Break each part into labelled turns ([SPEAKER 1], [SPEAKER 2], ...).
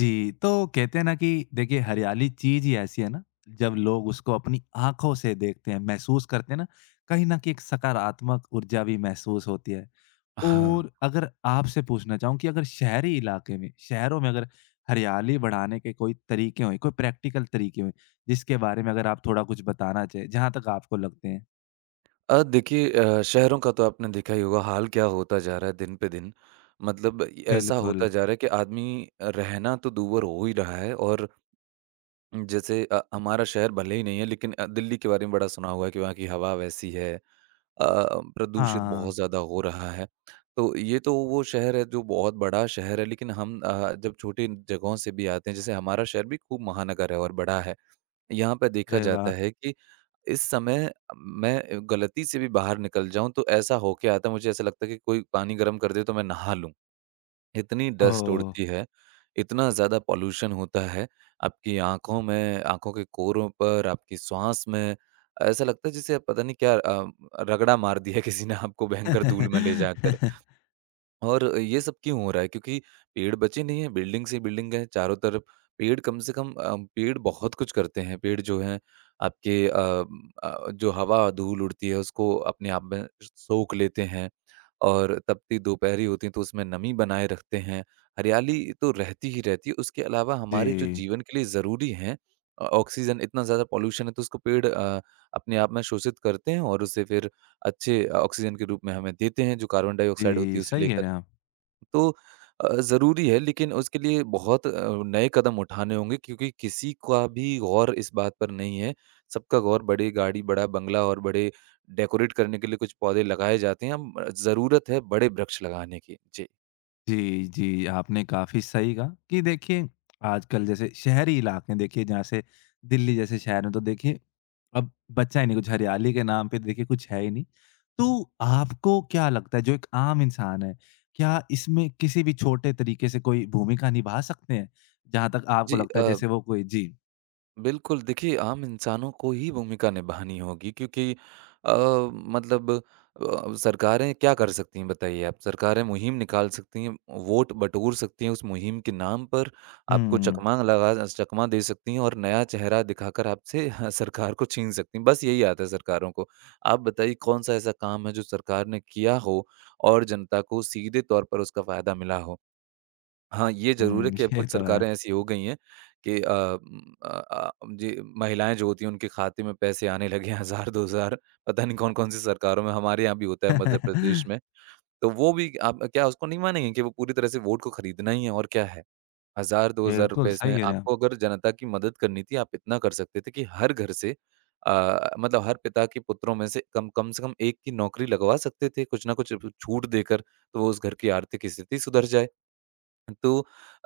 [SPEAKER 1] जी, तो कहते हैं ना कि देखिए हरियाली चीज़ ही ऐसी है ना, जब लोग उसको अपनी आँखों से देखते हैं, महसूस करते हैं ना, कहीं न कहीं एक सकारात्मक ऊर्जा भी महसूस होती है।
[SPEAKER 2] हाँ।
[SPEAKER 1] और अगर आपसे पूछना चाहूँ कि अगर शहरी इलाके में, शहरों में अगर हरियाली बढ़ाने के कोई तरीके हों, कोई प्रैक्टिकल तरीके हों, जिसके बारे में अगर आप थोड़ा कुछ बताना चाहें, जहाँ तक आपको लगते हैं?
[SPEAKER 2] देखिए शहरों का तो आपने देखा ही होगा हाल क्या होता जा रहा है दिन पे दिन। मतलब ऐसा
[SPEAKER 1] बिल्कुल।
[SPEAKER 2] होता जा रहा है कि आदमी रहना तो दूभर हो ही रहा है, और जैसे हमारा शहर भले ही नहीं है, लेकिन दिल्ली के बारे में बड़ा सुना हुआ है कि वहाँ की हवा वैसी है। प्रदूषित
[SPEAKER 1] हाँ।
[SPEAKER 2] बहुत ज़्यादा हो रहा है। तो ये तो वो शहर है जो बहुत बड़ा शहर है, लेकिन हम जब छोटी जगहों से भी आते हैं, जैसे हमारा शहर भी खूब महानगर है और बड़ा है। यहाँ पे देखा
[SPEAKER 1] अरे
[SPEAKER 2] जाता
[SPEAKER 1] वाह!
[SPEAKER 2] है कि इस समय मैं गलती से भी बाहर निकल जाऊँ तो ऐसा होके आता है, मुझे ऐसा लगता है कि कोई पानी गर्म कर दे तो मैं नहा लूँ। इतनी डस्ट
[SPEAKER 1] ओह!
[SPEAKER 2] उड़ती है, इतना ज़्यादा पॉल्यूशन होता है, आपकी आँखों में, आँखों के कोरों पर, आपकी श्वास में, ऐसा लगता है जैसे पता नहीं क्या रगड़ा मार दिया किसी ने आपको भयंकर धूल में ले जाकर। और ये सब क्यों हो रहा है? क्योंकि पेड़ बचे नहीं हैं, बिल्डिंग से बिल्डिंग है चारों तरफ। पेड़ कम से कम पेड़ बहुत कुछ करते हैं। पेड़ जो हैं आपके जो हवा, धूल उड़ती है उसको अपने आप में सोख लेते हैं, और तपती दोपहरें होती हैं तो उसमें नमी बनाए रखते हैं। हरियाली तो रहती ही रहती है, उसके अलावा हमारे जो
[SPEAKER 1] जी,
[SPEAKER 2] जीवन के लिए ज़रूरी हैं, ऑक्सीजन, इतना ज़्यादा पॉल्यूशन है तो उसको पेड़ अपने आप में शोषित करते हैं, और उसे फिर अच्छे ऑक्सीजन के रूप में हमें देते हैं, जो कार्बन डाइऑक्साइड होती
[SPEAKER 1] जी,
[SPEAKER 2] है उसे
[SPEAKER 1] सही कह
[SPEAKER 2] लेकर।
[SPEAKER 1] रहे हैं आप।
[SPEAKER 2] तो ज़रूरी है, लेकिन उसके लिए बहुत नए कदम उठाने होंगे, क्योंकि किसी का भी गौर इस बात पर नहीं है। सबका गौर बड़ी गाड़ी, बड़ा बंगला, और बड़े डेकोरेट करने के लिए कुछ पौधे लगाए जाते हैं। हम, ज़रूरत है बड़े वृक्ष लगाने की। जी।
[SPEAKER 1] जी, जी, आपने काफ़ी सही कहा कि देखिए, आजकल जैसे शहरी इलाके हैं, देखिए जहाँ से दिल्ली जैसे शहर में तो देखिए, अब बचा ही नहीं कुछ, हरियाली के नाम पे देखिए कुछ है ही नहीं। तो आपको क्या लगता है जो एक आम इंसान है, क्या इसमें किसी भी छोटे तरीके से कोई भूमिका निभा सकते हैं? जहाँ तक आपको
[SPEAKER 2] जी,
[SPEAKER 1] लगता है जैसे वो कोई जी।
[SPEAKER 2] बिल्कुल, देखिए आम इंसानों को ही भूमिका निभानी होगी, क्योंकि अ, मतलब सरकारें क्या कर सकती हैं, बताइए आप? सरकारें मुहिम निकाल सकती हैं, वोट बटोर सकती हैं उस मुहिम के नाम पर, आपको
[SPEAKER 1] हुँ,
[SPEAKER 2] चकमा लगा, चकमा दे सकती हैं, और नया चेहरा दिखाकर आपसे सरकार को छीन सकती हैं, बस यही आता है सरकारों को। आप बताइए कौन-सा ऐसा काम है जो सरकार ने किया हो और जनता को सीधे तौर पर उसका फ़ायदा मिला हो? हाँ, ये ज़रूर है
[SPEAKER 1] हुँ,
[SPEAKER 2] कि अब
[SPEAKER 1] ये
[SPEAKER 2] कुछ
[SPEAKER 1] तो है।
[SPEAKER 2] सरकारें ऐसी हो गई हैं कि जी, महिलाएँ जो होती हैं उनके खाते में पैसे आने लगे हैं, 1000 2000, पता नहीं कौन-कौन सी सरकारों में, हमारे यहाँ भी होता है मध्य प्रदेश में। तो वो भी, आप क्या उसको नहीं मानेंगे कि वो पूरी तरह से वोट को खरीदना ही है? और क्या है? 1000 2000
[SPEAKER 1] बिल्कुल,
[SPEAKER 2] रुपए
[SPEAKER 1] सही
[SPEAKER 2] इसमें
[SPEAKER 1] कह रहे हैं आप।
[SPEAKER 2] आपको अगर जनता की मदद करनी थी, आप इतना कर सकते थे कि हर घर से, मतलब हर पिता के पुत्रों में से कम कम से कम 1 की नौकरी लगवा सकते थे, कुछ ना कुछ छूट देकर, तो वो उस घर की आर्थिक स्थिति सुधर जाए। तो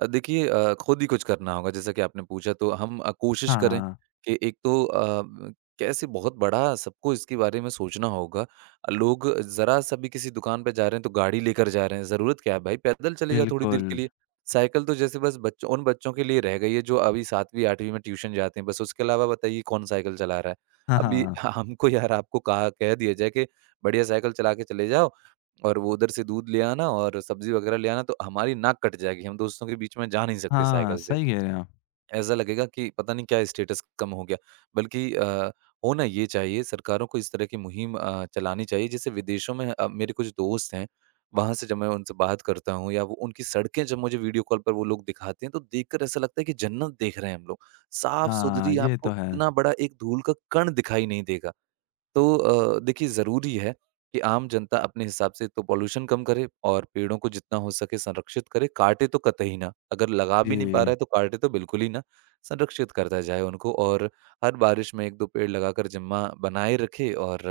[SPEAKER 2] देखिए खुद ही कुछ करना होगा, जैसा कि आपने पूछा। तो हम कोशिश करें
[SPEAKER 1] हाँ,
[SPEAKER 2] कि एक तो कैसे, बहुत बड़ा सबको इसके बारे में सोचना होगा। लोग ज़रा-सा भी किसी दुकान पे जा रहे हैं तो गाड़ी लेकर जा रहे हैं, ज़रूरत क्या है भाई? पैदल चले जाओ थोड़ी देर
[SPEAKER 1] बिल्कुल।
[SPEAKER 2] के लिए। साइकिल तो जैसे बस बच्चों उन बच्चों के लिए रह गई है जो अभी 7वीं 8वीं में ट्यूशन जाते हैं, बस उसके अलावा बताइए कौन साइकिल चला रहा है?
[SPEAKER 1] हाँ,
[SPEAKER 2] अभी
[SPEAKER 1] हाँ।
[SPEAKER 2] हमको, यार, आपको कहा, कह दिया जाए कि बढ़िया साइकिल चला के चले जाओ, और वो उधर से दूध ले आना और सब्ज़ी वग़ैरह ले आना, तो हमारी नाक कट जाएगी, हम दोस्तों के बीच में जा नहीं सकते
[SPEAKER 1] हाँ,
[SPEAKER 2] साइकिल से।
[SPEAKER 1] सही कह रहे हैं आप।
[SPEAKER 2] ऐसा लगेगा कि पता नहीं क्या स्टेटस कम हो गया। बल्कि होना ये चाहिए, सरकारों को इस तरह की मुहिम चलानी चाहिए। जैसे विदेशों में मेरे कुछ दोस्त हैं, वहाँ से जब मैं उनसे बात करता हूँ, या वो, उनकी सड़कें जब मुझे वीडियो कॉल पर वो लोग दिखाते हैं, तो देखकर ऐसा लगता है कि जन्नत देख रहे हैं हम लोग।
[SPEAKER 1] हाँ,
[SPEAKER 2] साफ़-सुथरी,
[SPEAKER 1] ये तो
[SPEAKER 2] आपको
[SPEAKER 1] है।
[SPEAKER 2] इतना बड़ा एक धूल का कण दिखाई नहीं देगा। तो देखिए, ज़रूरी है कि आम जनता अपने हिसाब से तो पॉल्यूशन कम करे, और पेड़ों को जितना हो सके संरक्षित करे, काटे तो कतई ना। अगर लगा भी नहीं पा
[SPEAKER 1] जी।
[SPEAKER 2] रहा है, तो काटे तो बिल्कुल ही ना। संरक्षित करता जाए उनको, और हर बारिश में 1-2 पेड़ लगाकर ज़िम्मा बनाए रखे, और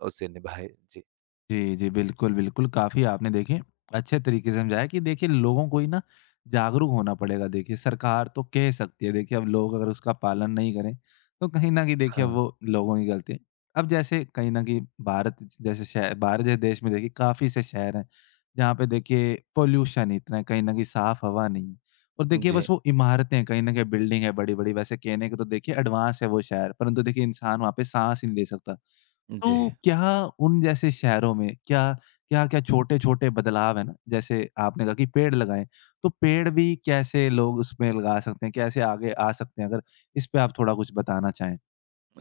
[SPEAKER 2] उसे निभाए। जी।
[SPEAKER 1] जी, जी। बिल्कुल, बिल्कुल। काफ़ी आपने देखिए अच्छे तरीके से समझाया कि देखिए लोगों को ही ना जागरूक होना पड़ेगा। देखिए सरकार तो कह सकती है देखिए अब लोग अगर उसका पालन नहीं करें, तो कहीं न कहीं देखिए अब
[SPEAKER 2] हाँ।
[SPEAKER 1] वो लोगों की गलती है। अब जैसे कहीं न कहीं भारत जैसे शहर भारत जैसे देश में देखिए काफ़ी से शहर हैं, जहाँ पे देखिए पॉल्यूशन इतना है, कहीं न कहीं साफ़ हवा नहीं है। और देखिए बस
[SPEAKER 2] जी।
[SPEAKER 1] वो इमारतें कहीं न कहीं बिल्डिंग है बड़ी-बड़ी वैसे कहने को तो देखिए एडवांस है वो शहर, परंतु देखिए इंसान वहाँ पे साँस ही नहीं ले सकता।
[SPEAKER 2] जी।
[SPEAKER 1] तो क्या उन जैसे शहरों में क्या क्या-क्या छोटे-छोटे बदलाव हैं ना, जैसे आपने कहा कि पेड़ लगाएँ, तो पेड़ भी कैसे लोग उसमें लगा सकते हैं? कैसे आगे आ सकते हैं? अगर इस पे आप थोड़ा कुछ बताना चाहें।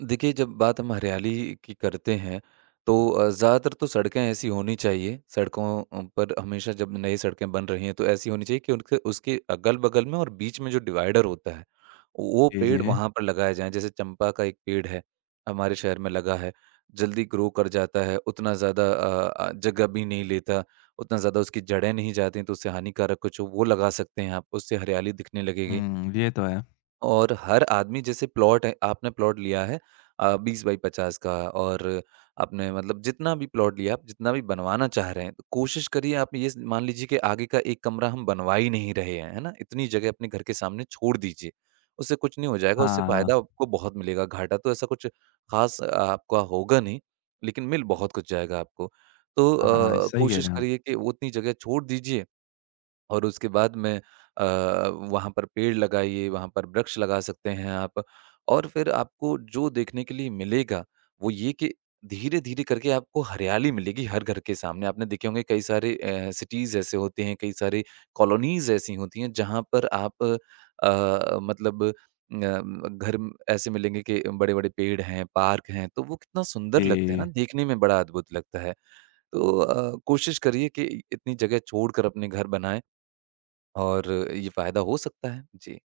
[SPEAKER 2] देखिए, जब बात हम हरियाली की करते हैं, तो ज़्यादातर तो सड़कें ऐसी होनी चाहिए, सड़कों पर हमेशा जब नई सड़कें बन रही हैं, तो ऐसी होनी चाहिए कि उनके उसके अगल-बगल में और बीच में जो डिवाइडर होता है, वो
[SPEAKER 1] जी,
[SPEAKER 2] पेड़
[SPEAKER 1] जी।
[SPEAKER 2] वहाँ पर लगाए जाएँ। जैसे चंपा का एक पेड़ है, हमारे शहर में लगा है, जल्दी ग्रो कर जाता है, उतना ज़्यादा जगह भी नहीं लेता, उतना ज़्यादा उसकी जड़ें नहीं जाती हैं, तो उससे हानिकारक कुछ हो, वो लगा सकते हैं आप, उससे हरियाली दिखने लगेगी।
[SPEAKER 1] हुँ, ये तो है।
[SPEAKER 2] और हर आदमी, जैसे प्लॉट है, आपने प्लॉट लिया है 20 बाई 50 का, और आपने, मतलब जितना भी प्लॉट लिया, आप जितना भी बनवाना चाह रहे हैं, तो कोशिश करिए, आप ये मान लीजिए कि आगे का एक कमरा हम बनवा ही नहीं रहे हैं, है ना, इतनी जगह अपने घर के सामने छोड़ दीजिए। उससे कुछ नहीं हो जाएगा, उससे
[SPEAKER 1] हाँ,
[SPEAKER 2] फायदा
[SPEAKER 1] हाँ।
[SPEAKER 2] आपको बहुत मिलेगा, घाटा तो ऐसा कुछ खास आपका होगा नहीं, लेकिन मिल बहुत कुछ जाएगा आपको। तो
[SPEAKER 1] हाँ, हाँ, सही कह
[SPEAKER 2] कोशिश
[SPEAKER 1] रहे हैं आप।
[SPEAKER 2] करिए कि उतनी जगह छोड़ दीजिए, और उसके बाद में अ, वहाँ पर पेड़ लगाइए, वहाँ पर वृक्ष लगा सकते हैं आप, और फिर आपको जो देखने के लिए मिलेगा, वो ये कि धीरे-धीरे करके आपको हरियाली मिलेगी हर घर के सामने। आपने देखे होंगे, कई सारे सिटीज़ ऐसे होते हैं, कई सारी कॉलोनीज़ ऐसी होती हैं, जहाँ पर आप मतलब घर में ऐसे मिलेंगे कि बड़े-बड़े पेड़ हैं, पार्क हैं, तो वो कितना सुंदर लगता है ना,
[SPEAKER 1] जी।
[SPEAKER 2] देखने में बड़ा अद्भुत लगता है। तो कोशिश करिए कि इतनी जगह छोड़कर अपने घर बनाएँ। और ये फ़ायदा हो सकता है। जी।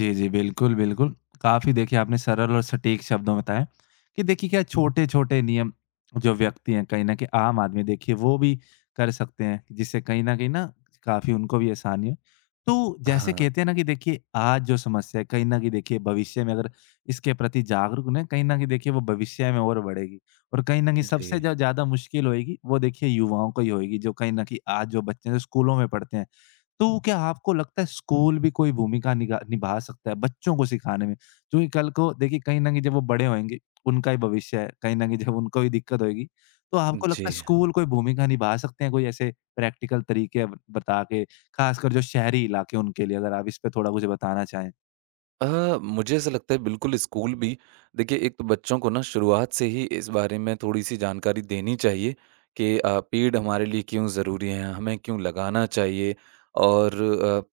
[SPEAKER 1] जी, जी। बिल्कुल, बिल्कुल। काफ़ी देखिए आपने सरल और सटीक शब्दों में बताया कि देखिए क्या छोटे-छोटे नियम जो व्यक्ति हैं कहीं न कहीं आम आदमी देखिए वो भी कर सकते हैं, जिससे कहीं न कहीं ना काफ़ी उनको भी आसानी हो। तो जैसे
[SPEAKER 2] हाँ।
[SPEAKER 1] कहते हैं ना कि देखिए आज जो समस्या है कहीं न कहीं देखिए भविष्य में अगर इसके प्रति जागरूक ना कहीं न कहीं देखिए वो भविष्य में और बढ़ेगी और कहीं न कहीं
[SPEAKER 2] जी।
[SPEAKER 1] सबसे जो ज़्यादा मुश्किल होएगी वो देखिए युवाओं को ही होएगी, जो कहीं न कहीं आज जो बच्चे हैं जो स्कूलों में पढ़ते हैं। तो क्या आपको लगता है स्कूल भी कोई भूमिका निगा निभा सकता है बच्चों को सिखाने में? क्योंकि कल को देखिए कहीं न कहीं जब वो बड़े होएँगे, उनका ही भविष्य है, कहीं न कहीं जब उनको भी दिक्कत होएगी, तो आपको
[SPEAKER 2] जी।
[SPEAKER 1] लगता है स्कूल कोई भूमिका निभा सकते हैं, कोई ऐसे प्रैक्टिकल तरीके अब बता के, खासकर जो शहरी इलाके हैं उनके लिए? अगर आप इस पे थोड़ा कुछ बताना चाहें।
[SPEAKER 2] मुझे ऐसा लगता है, बिल्कुल स्कूल भी, देखिए एक तो बच्चों को ना शुरुआत से ही इस बारे में थोड़ी-सी जानकारी देनी चाहिए कि पेड़ हमारे लिए क्यों ज़रूरी हैं, हमें क्यों लगाना चाहिए। और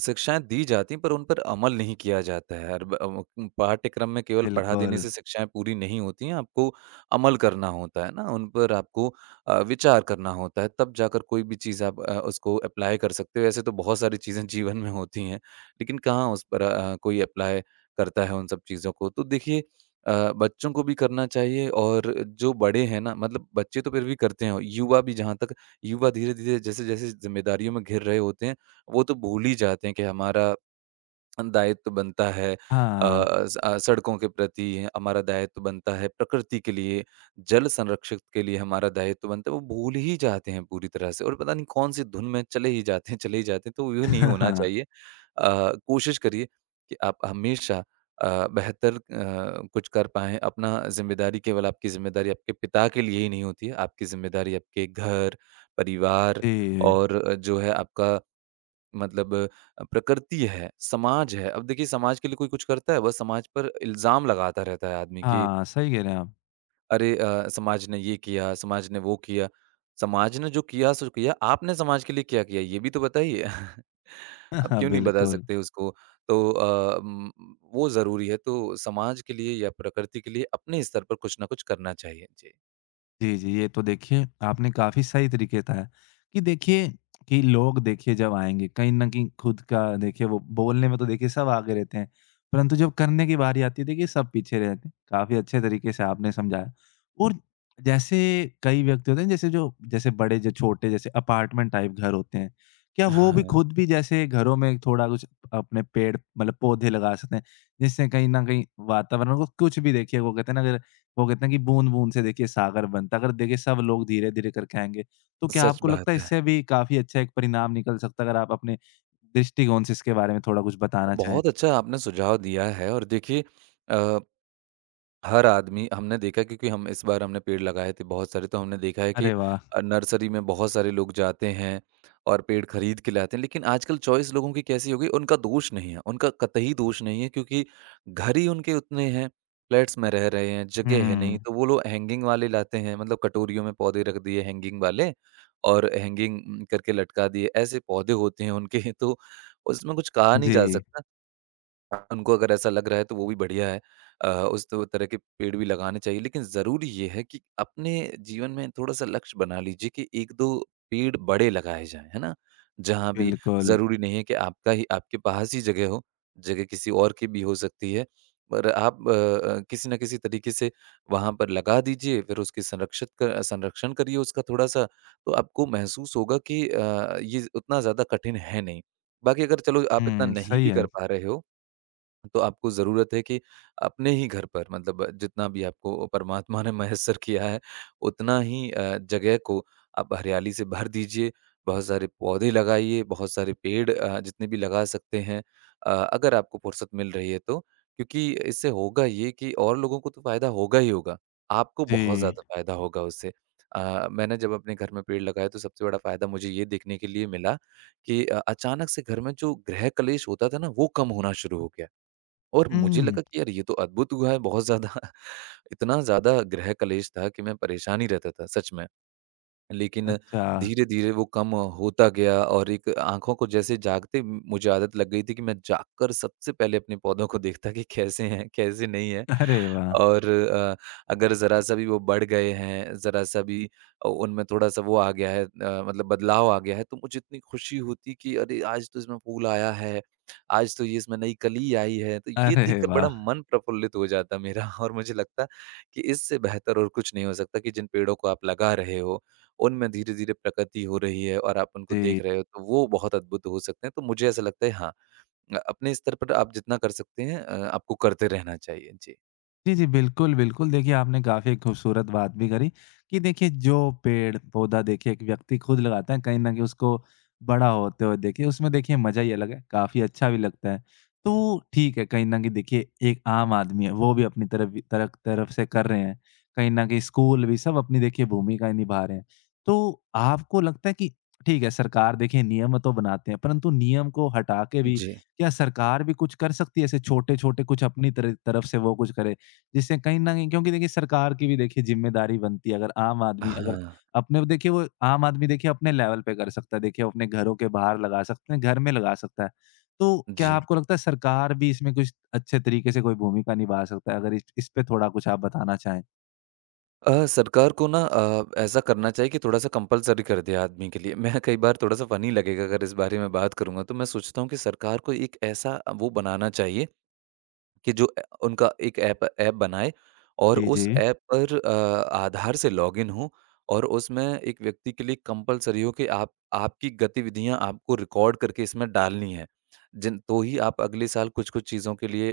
[SPEAKER 2] शिक्षाएँ दी जाती हैं, पर उन पर अमल नहीं किया जाता है। पाठ्यक्रम में केवल पढ़ा देने
[SPEAKER 1] बिल्कुल।
[SPEAKER 2] से शिक्षाएँ पूरी नहीं होती हैं, आपको अमल करना होता है ना, उन पर आपको विचार करना होता है, तब जाकर कोई भी चीज़ आप उसको अप्लाई कर सकते हो। ऐसे तो बहुत सारी चीज़ें जीवन में होती हैं, लेकिन कहाँ उस पर कोई अप्लाई करता है उन सब चीज़ों को। तो देखिए बच्चों को भी करना चाहिए, और जो बड़े हैं ना, मतलब बच्चे तो फिर भी करते हैं, युवा भी, जहाँ तक युवा, धीरे-धीरे जैसे-जैसे ज़िम्मेदारियों में घिर रहे होते हैं, वो तो भूल ही जाते हैं कि हमारा दायित्व बनता है, अ,
[SPEAKER 1] हाँ।
[SPEAKER 2] सड़कों के प्रति हमारा दायित्व बनता है, प्रकृति के लिए, जल संरक्षक के लिए हमारा दायित्व बनता है, वो भूल ही जाते हैं पूरी तरह से, और पता नहीं कौन सी धुन में चले ही जाते हैं, चले ही जाते हैं। तो यूँ नहीं होना
[SPEAKER 1] हाँ
[SPEAKER 2] चाहिए। अ, कोशिश करिए कि आप हमेशा बेहतर कुछ कर पाएं अपना। जिम्मेदारी, केवल आपकी जिम्मेदारी आपके पिता के लिए ही नहीं होती है, आपकी जिम्मेदारी आपके घर, परिवार,
[SPEAKER 1] जी।
[SPEAKER 2] और जो है आपका, प्रकृति है, समाज है। अब देखिए समाज के लिए कोई कुछ करता है, बस समाज पर इल्ज़ाम लगाता रहता है आदमी कि,
[SPEAKER 1] हाँ, सही कह रहे हैं आप।
[SPEAKER 2] अरे समाज ने ये किया, समाज ने वो किया। समाज ने जो किया सो किया, आपने समाज के लिए क्या किया ये भी तो बताइए। आप क्यों नहीं बता
[SPEAKER 1] बिल्कुल।
[SPEAKER 2] सकते उसको? तो वो ज़रूरी है तो समाज के लिए या प्रकृति के लिए अपने स्तर पर कुछ ना कुछ करना चाहिए। जी।
[SPEAKER 1] जी, जी। ये तो देखिए आपने काफ़ी सही तरीके बताया कि देखिए कि लोग देखिए जब आएँगे कहीं न कहीं खुद का देखिए वो बोलने में तो देखिए सब आगे रहते हैं, परंतु जब करने की बारी आती है देखिए सब पीछे रहते हैं। काफ़ी अच्छे तरीके से आपने समझाया और जैसे कई व्यक्ति होते हैं जैसे जो जैसे बड़े जो छोटे जैसे अपार्टमेंट टाइप घर होते हैं, क्या वो भी
[SPEAKER 2] हाँ,
[SPEAKER 1] खुद भी जैसे घरों में थोड़ा कुछ अपने पेड़ मतलब पौधे लगा सकते हैं? जिससे कहीं न कहीं वातावरण को कुछ भी देखिए वो कहते हैं ना अगर वो कहते हैं कि बूंद-बूंद से देखिए सागर बनता है, अगर देखिए सब लोग धीरे-धीरे करके आएँगे, तो क्या
[SPEAKER 2] सच
[SPEAKER 1] आपको लगता है
[SPEAKER 2] बात है।
[SPEAKER 1] इससे भी काफ़ी अच्छा एक परिणाम निकल सकता है? अगर आप अपने दृष्टिकोण से इसके बारे में थोड़ा कुछ बताना चाहें?
[SPEAKER 2] बहुत अच्छा आपने सुझाव दिया है और देखिए अ, हर आदमी हमने देखा क्योंकि हम इस बार हमने पेड़ लगाए थे बहुत सारे, तो हमने देखा है कि
[SPEAKER 1] अरे वाह!
[SPEAKER 2] नर्सरी में बहुत सारे लोग जाते हैं और पेड़ खरीद के लाते हैं। लेकिन आजकल चॉइस लोगों की कैसी हो गई, उनका दोष नहीं है, उनका कतई दोष नहीं है क्योंकि घर ही उनके उतने हैं, फ्लैट्स में रह रहे हैं, जगह है
[SPEAKER 1] हुँ।
[SPEAKER 2] नहीं, तो वो लोग हैंगिंग वाले लाते हैं। मतलब कटोरियों में पौधे रख दिए हैंगिंग वाले और हैंगिंग करके लटका दिए, ऐसे पौधे होते हैं उनके, तो उसमें कुछ कहा नहीं जा
[SPEAKER 1] जी,
[SPEAKER 2] सकता। उनको अगर ऐसा लग रहा है तो वो भी बढ़िया है। उस तरह के पेड़ भी लगाने चाहिए लेकिन ज़रूरी ये है कि अपने जीवन में थोड़ा-सा लक्ष्य बना लीजिए कि 1-2 पेड़ बड़े लगाए जाएँ, है ना? जहाँ भी
[SPEAKER 1] बिल्कुल।
[SPEAKER 2] ज़रूरी नहीं है कि आपका ही आपके पास ही जगह हो, जगह किसी और की भी हो सकती है। पर आप किसी न किसी तरीके से वहाँ पर लगा दीजिए, फिर उसकी संरक्षित क संरक्षण करिए उसका थोड़ा-सा। तो आपको महसूस होगा कि ये उतना ज़्यादा कठिन है नहीं। बाकी अगर चलो आप इतना
[SPEAKER 1] हुँ,
[SPEAKER 2] नहीं
[SPEAKER 1] सही
[SPEAKER 2] भी
[SPEAKER 1] है।
[SPEAKER 2] कर पा रहे हो, तो आपको ज़रूरत है कि अपने ही घर पर मतलब जितना भी आपको परमात्मा ने मयस्सर किया है, उतना ही जगह को आप हरियाली से भर दीजिए। बहुत सारे पौधे लगाइए, बहुत सारे पेड़ जितने भी लगा सकते हैं अगर आपको फ़ुर्सत मिल रही है तो। क्योंकि इससे होगा ये कि और लोगों को तो फ़ायदा होगा ही होगा, आपको बहुत
[SPEAKER 1] जी।
[SPEAKER 2] ज़्यादा फ़ायदा होगा उससे। मैंने जब अपने घर में पेड़ लगाए तो सबसे बड़ा फ़ायदा मुझे ये देखने के लिए मिला कि अचानक से घर में जो गृह कलेश होता था ना, वो कम होना शुरू हो गया। और मुझे
[SPEAKER 1] हुँ,
[SPEAKER 2] लगा कि यार ये तो अद्भुत हुआ है बहुत ज़्यादा। इतना ज़्यादा ग्रह कलेश था कि मैं परेशान ही रहता था सच में। लेकिन
[SPEAKER 1] अच्छा।
[SPEAKER 2] धीरे-धीरे वो कम होता गया और एक आँखों को जैसे जागते मुझे आदत लग गई थी कि मैं जागकर सबसे पहले अपने पौधों को देखता कि कैसे हैं, कैसे नहीं हैं।
[SPEAKER 1] अरे वाह!
[SPEAKER 2] और अगर ज़रा-सा भी वो बढ़ गए हैं, ज़रा-सा भी उनमें थोड़ा-सा वो आ गया है, मतलब बदलाव आ गया है, तो मुझे इतनी खुशी होती कि अरे! आज तो इसमें फूल आया है, आज तो ये इसमें नई कली आई है। तो ये
[SPEAKER 1] अरे
[SPEAKER 2] देखकर बड़ा
[SPEAKER 1] वाह!
[SPEAKER 2] मन प्रफुल्लित हो जाता मेरा। और मुझे लगता कि इससे बेहतर और कुछ नहीं हो सकता कि जिन पेड़ों को आप लगा रहे हो उनमें धीरे-धीरे प्रगति हो रही है और आप उनको
[SPEAKER 1] जी।
[SPEAKER 2] देख रहे हो, तो वो बहुत अद्भुत हो सकते हैं। तो मुझे ऐसा लगता है हाँ, अपने स्तर पर आप जितना कर सकते हैं आपको करते रहना चाहिए। जी।
[SPEAKER 1] जी, जी। बिल्कुल, बिल्कुल। देखिए, आपने काफ़ी एक खूबसूरत बात भी करी कि देखिए, जो पेड़-पौधा देखिए एक व्यक्ति खुद लगाता है, कहीं न कहीं उसको बड़ा होते हुए देखिए, उसमें देखिए मज़ा ही अलग है, काफ़ी अच्छा भी लगता है। तो ठीक है, कहीं न कहीं देखिए एक आम आदमी है, वो भी अपनी तरफ भी तरफ तरफ से कर रहे हैं। कहीं न कहीं स्कूल भी सब अपनी देखिए भूमिकाएँ निभा रहे हैं। तो आपको लगता है कि ठीक है, सरकार देखिए नियम तो बनाते हैं, परंतु नियम को हटा के भी
[SPEAKER 2] जी।
[SPEAKER 1] क्या सरकार भी कुछ कर सकती है? ऐसे छोटे-छोटे कुछ अपनी तर तरफ से वो कुछ करे? जिससे कहीं न कहीं क्योंकि देखिए सरकार की भी देखिए ज़िम्मेदारी बनती है, अगर आम आदमी
[SPEAKER 2] हाँ,
[SPEAKER 1] अगर अपने देखिए वो आम आदमी देखिए अपने लेवल पे कर सकता है, देखिए वो अपने घरों के बाहर लगा सकते हैं, घर में लगा सकता है। तो क्या
[SPEAKER 2] जी।
[SPEAKER 1] आपको लगता है सरकार भी इसमें कुछ अच्छे तरीके से कोई भूमिका निभा सकता है? अगर इस पे थोड़ा कुछ आप बताना चाहें?
[SPEAKER 2] सरकार को ना ऐसा करना चाहिए कि थोड़ा-सा कंपल्सरी कर दे आदमी के लिए। मैं कई बार थोड़ा-सा फ़नी लगेगा अगर इस बारे में बात करूँगा, तो मैं सोचता हूँ कि सरकार को एक ऐसा वो बनाना चाहिए कि जो उनका एक ऐप ऐप बनाए और
[SPEAKER 1] जी, जी।
[SPEAKER 2] उस ऐप पर आधार से लॉगिन हो और उसमें एक व्यक्ति के लिए कंपल्सरी हो कि आप आपकी गतिविधियां आपको रिकॉर्ड करके इसमें डालनी है, जिन तो ही आप अगले साल कुछ कुछ चीज़ों के लिए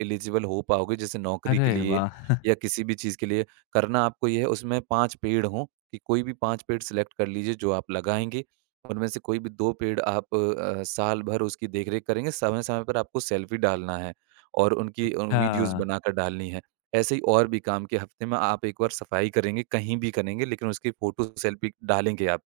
[SPEAKER 2] एलिजिबल हो पाओगे, जैसे नौकरी
[SPEAKER 1] अरे
[SPEAKER 2] के लिए
[SPEAKER 1] वाह!
[SPEAKER 2] या किसी भी चीज़ के लिए। करना आपको ये है उसमें पांच पेड़ हों कि कोई भी पांच पेड़ सिलेक्ट कर लीजिए जो आप लगाएंगे, उनमें से कोई भी दो पेड़ आप साल भर उसकी देखरेख करेंगे, समय समय पर आपको सेल्फी डालना है और उनकी
[SPEAKER 1] अच्छा।
[SPEAKER 2] वीडियोज़ बनाकर डालनी है। ऐसे ही और भी काम कि हफ्ते में आप एक बार सफाई करेंगे, कहीं भी करेंगे लेकिन उसकी फ़ोटो सेल्फ़ी डालेंगे आप।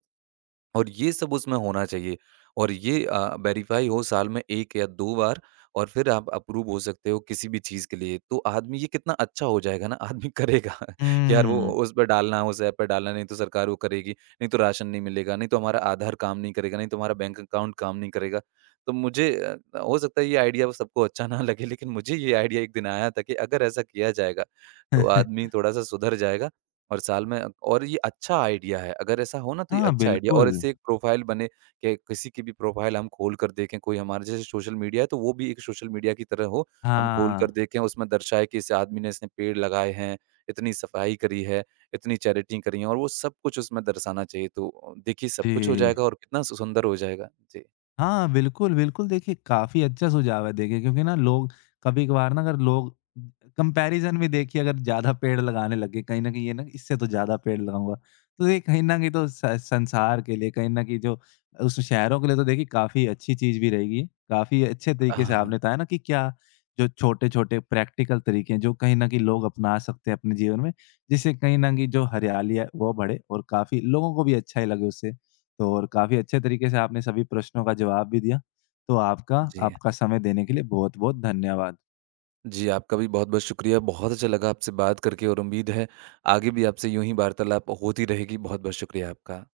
[SPEAKER 2] और ये सब उसमें होना चाहिए और ये वेरीफ़ाई हो साल में 1 या 2 बार और फिर आप अप्रूव हो सकते हो किसी भी चीज़ के लिए। तो आदमी ये कितना अच्छा हो जाएगा ना, आदमी करेगा कि यार वो
[SPEAKER 1] हुँ।
[SPEAKER 2] उस पे डालना है, उस ऐप पे डालना है, नहीं तो सरकार वो करेगी, नहीं तो राशन नहीं मिलेगा, नहीं तो हमारा आधार काम नहीं करेगा, नहीं तो हमारा बैंक अकाउंट काम नहीं करेगा। तो मुझे हो सकता है ये आइडिया सबको अच्छा ना लगे, लेकिन मुझे ये आइडिया एक दिन आया था कि अगर ऐसा किया जाएगा, तो आदमी थोड़ा-सा सुधर जाएगा। और साल में और ये अच्छा आइडिया है, अगर ऐसा हो ना तो ये
[SPEAKER 1] हाँ,
[SPEAKER 2] अच्छा आइडिया
[SPEAKER 1] बिल्कुल।
[SPEAKER 2] और इससे एक प्रोफ़ाइल बने कि किसी की भी प्रोफ़ाइल हम खोल कर देखें, कोई हमारे जैसे सोशल मीडिया है तो वो भी एक सोशल मीडिया की तरह हो, हम खोल कर
[SPEAKER 1] हाँ।
[SPEAKER 2] देखें उसमें दर्शाए कि इस आदमी ने इसने पेड़ लगाए हैं, इतनी सफाई करी है, इतनी चैरिटी करी है और वो सब कुछ उसमें दर्शाना चाहिए, तो देखिए सब कुछ हो
[SPEAKER 1] जी।
[SPEAKER 2] जाएगा और कितना सु सुंदर हो जाएगा। जी।
[SPEAKER 1] हाँ, बिल्कुल, बिल्कुल देखिए काफ़ी अच्छा सुझाव है देखिए क्योंकि ना लोग कभी-कभार ना अगर लोग कंपैरिज़न भी देखिए अगर ज़्यादा पेड़ लगाने लगे कहीं न कहीं ये ना इससे तो ज़्यादा पेड़ लगाऊँगा। तो ये कहीं न कहीं तो स संसार के लिए कहीं न कहीं जो उस शहरों के लिए तो देखिए काफ़ी अच्छी चीज़ भी रहेगी। काफ़ी अच्छे तरीके से
[SPEAKER 2] हाँ,
[SPEAKER 1] आपने बताया ना कि क्या जो छोटे-छोटे प्रैक्टिकल तरीके हैं जो कहीं न कहीं लोग अपना सकते हैं अपने जीवन में, जिससे कहीं न कहीं जो हरियाली है वो बढ़े और काफ़ी लोगों को भी अच्छा ही लगे उससे। तो और काफ़ी अच्छे तरीके से आपने सभी प्रश्नों का जवाब भी दिया। तो आपका
[SPEAKER 2] जी।
[SPEAKER 1] आपका समय देने के लिए बहुत-बहुत धन्यवाद।
[SPEAKER 2] जी, आपका भी बहुत-बहुत शुक्रिया, बहुत अच्छा लगा आपसे बात करके और उम्मीद है आगे भी आपसे यूँ ही वार्तालाप होती रहेगी। बहुत-बहुत शुक्रिया आपका।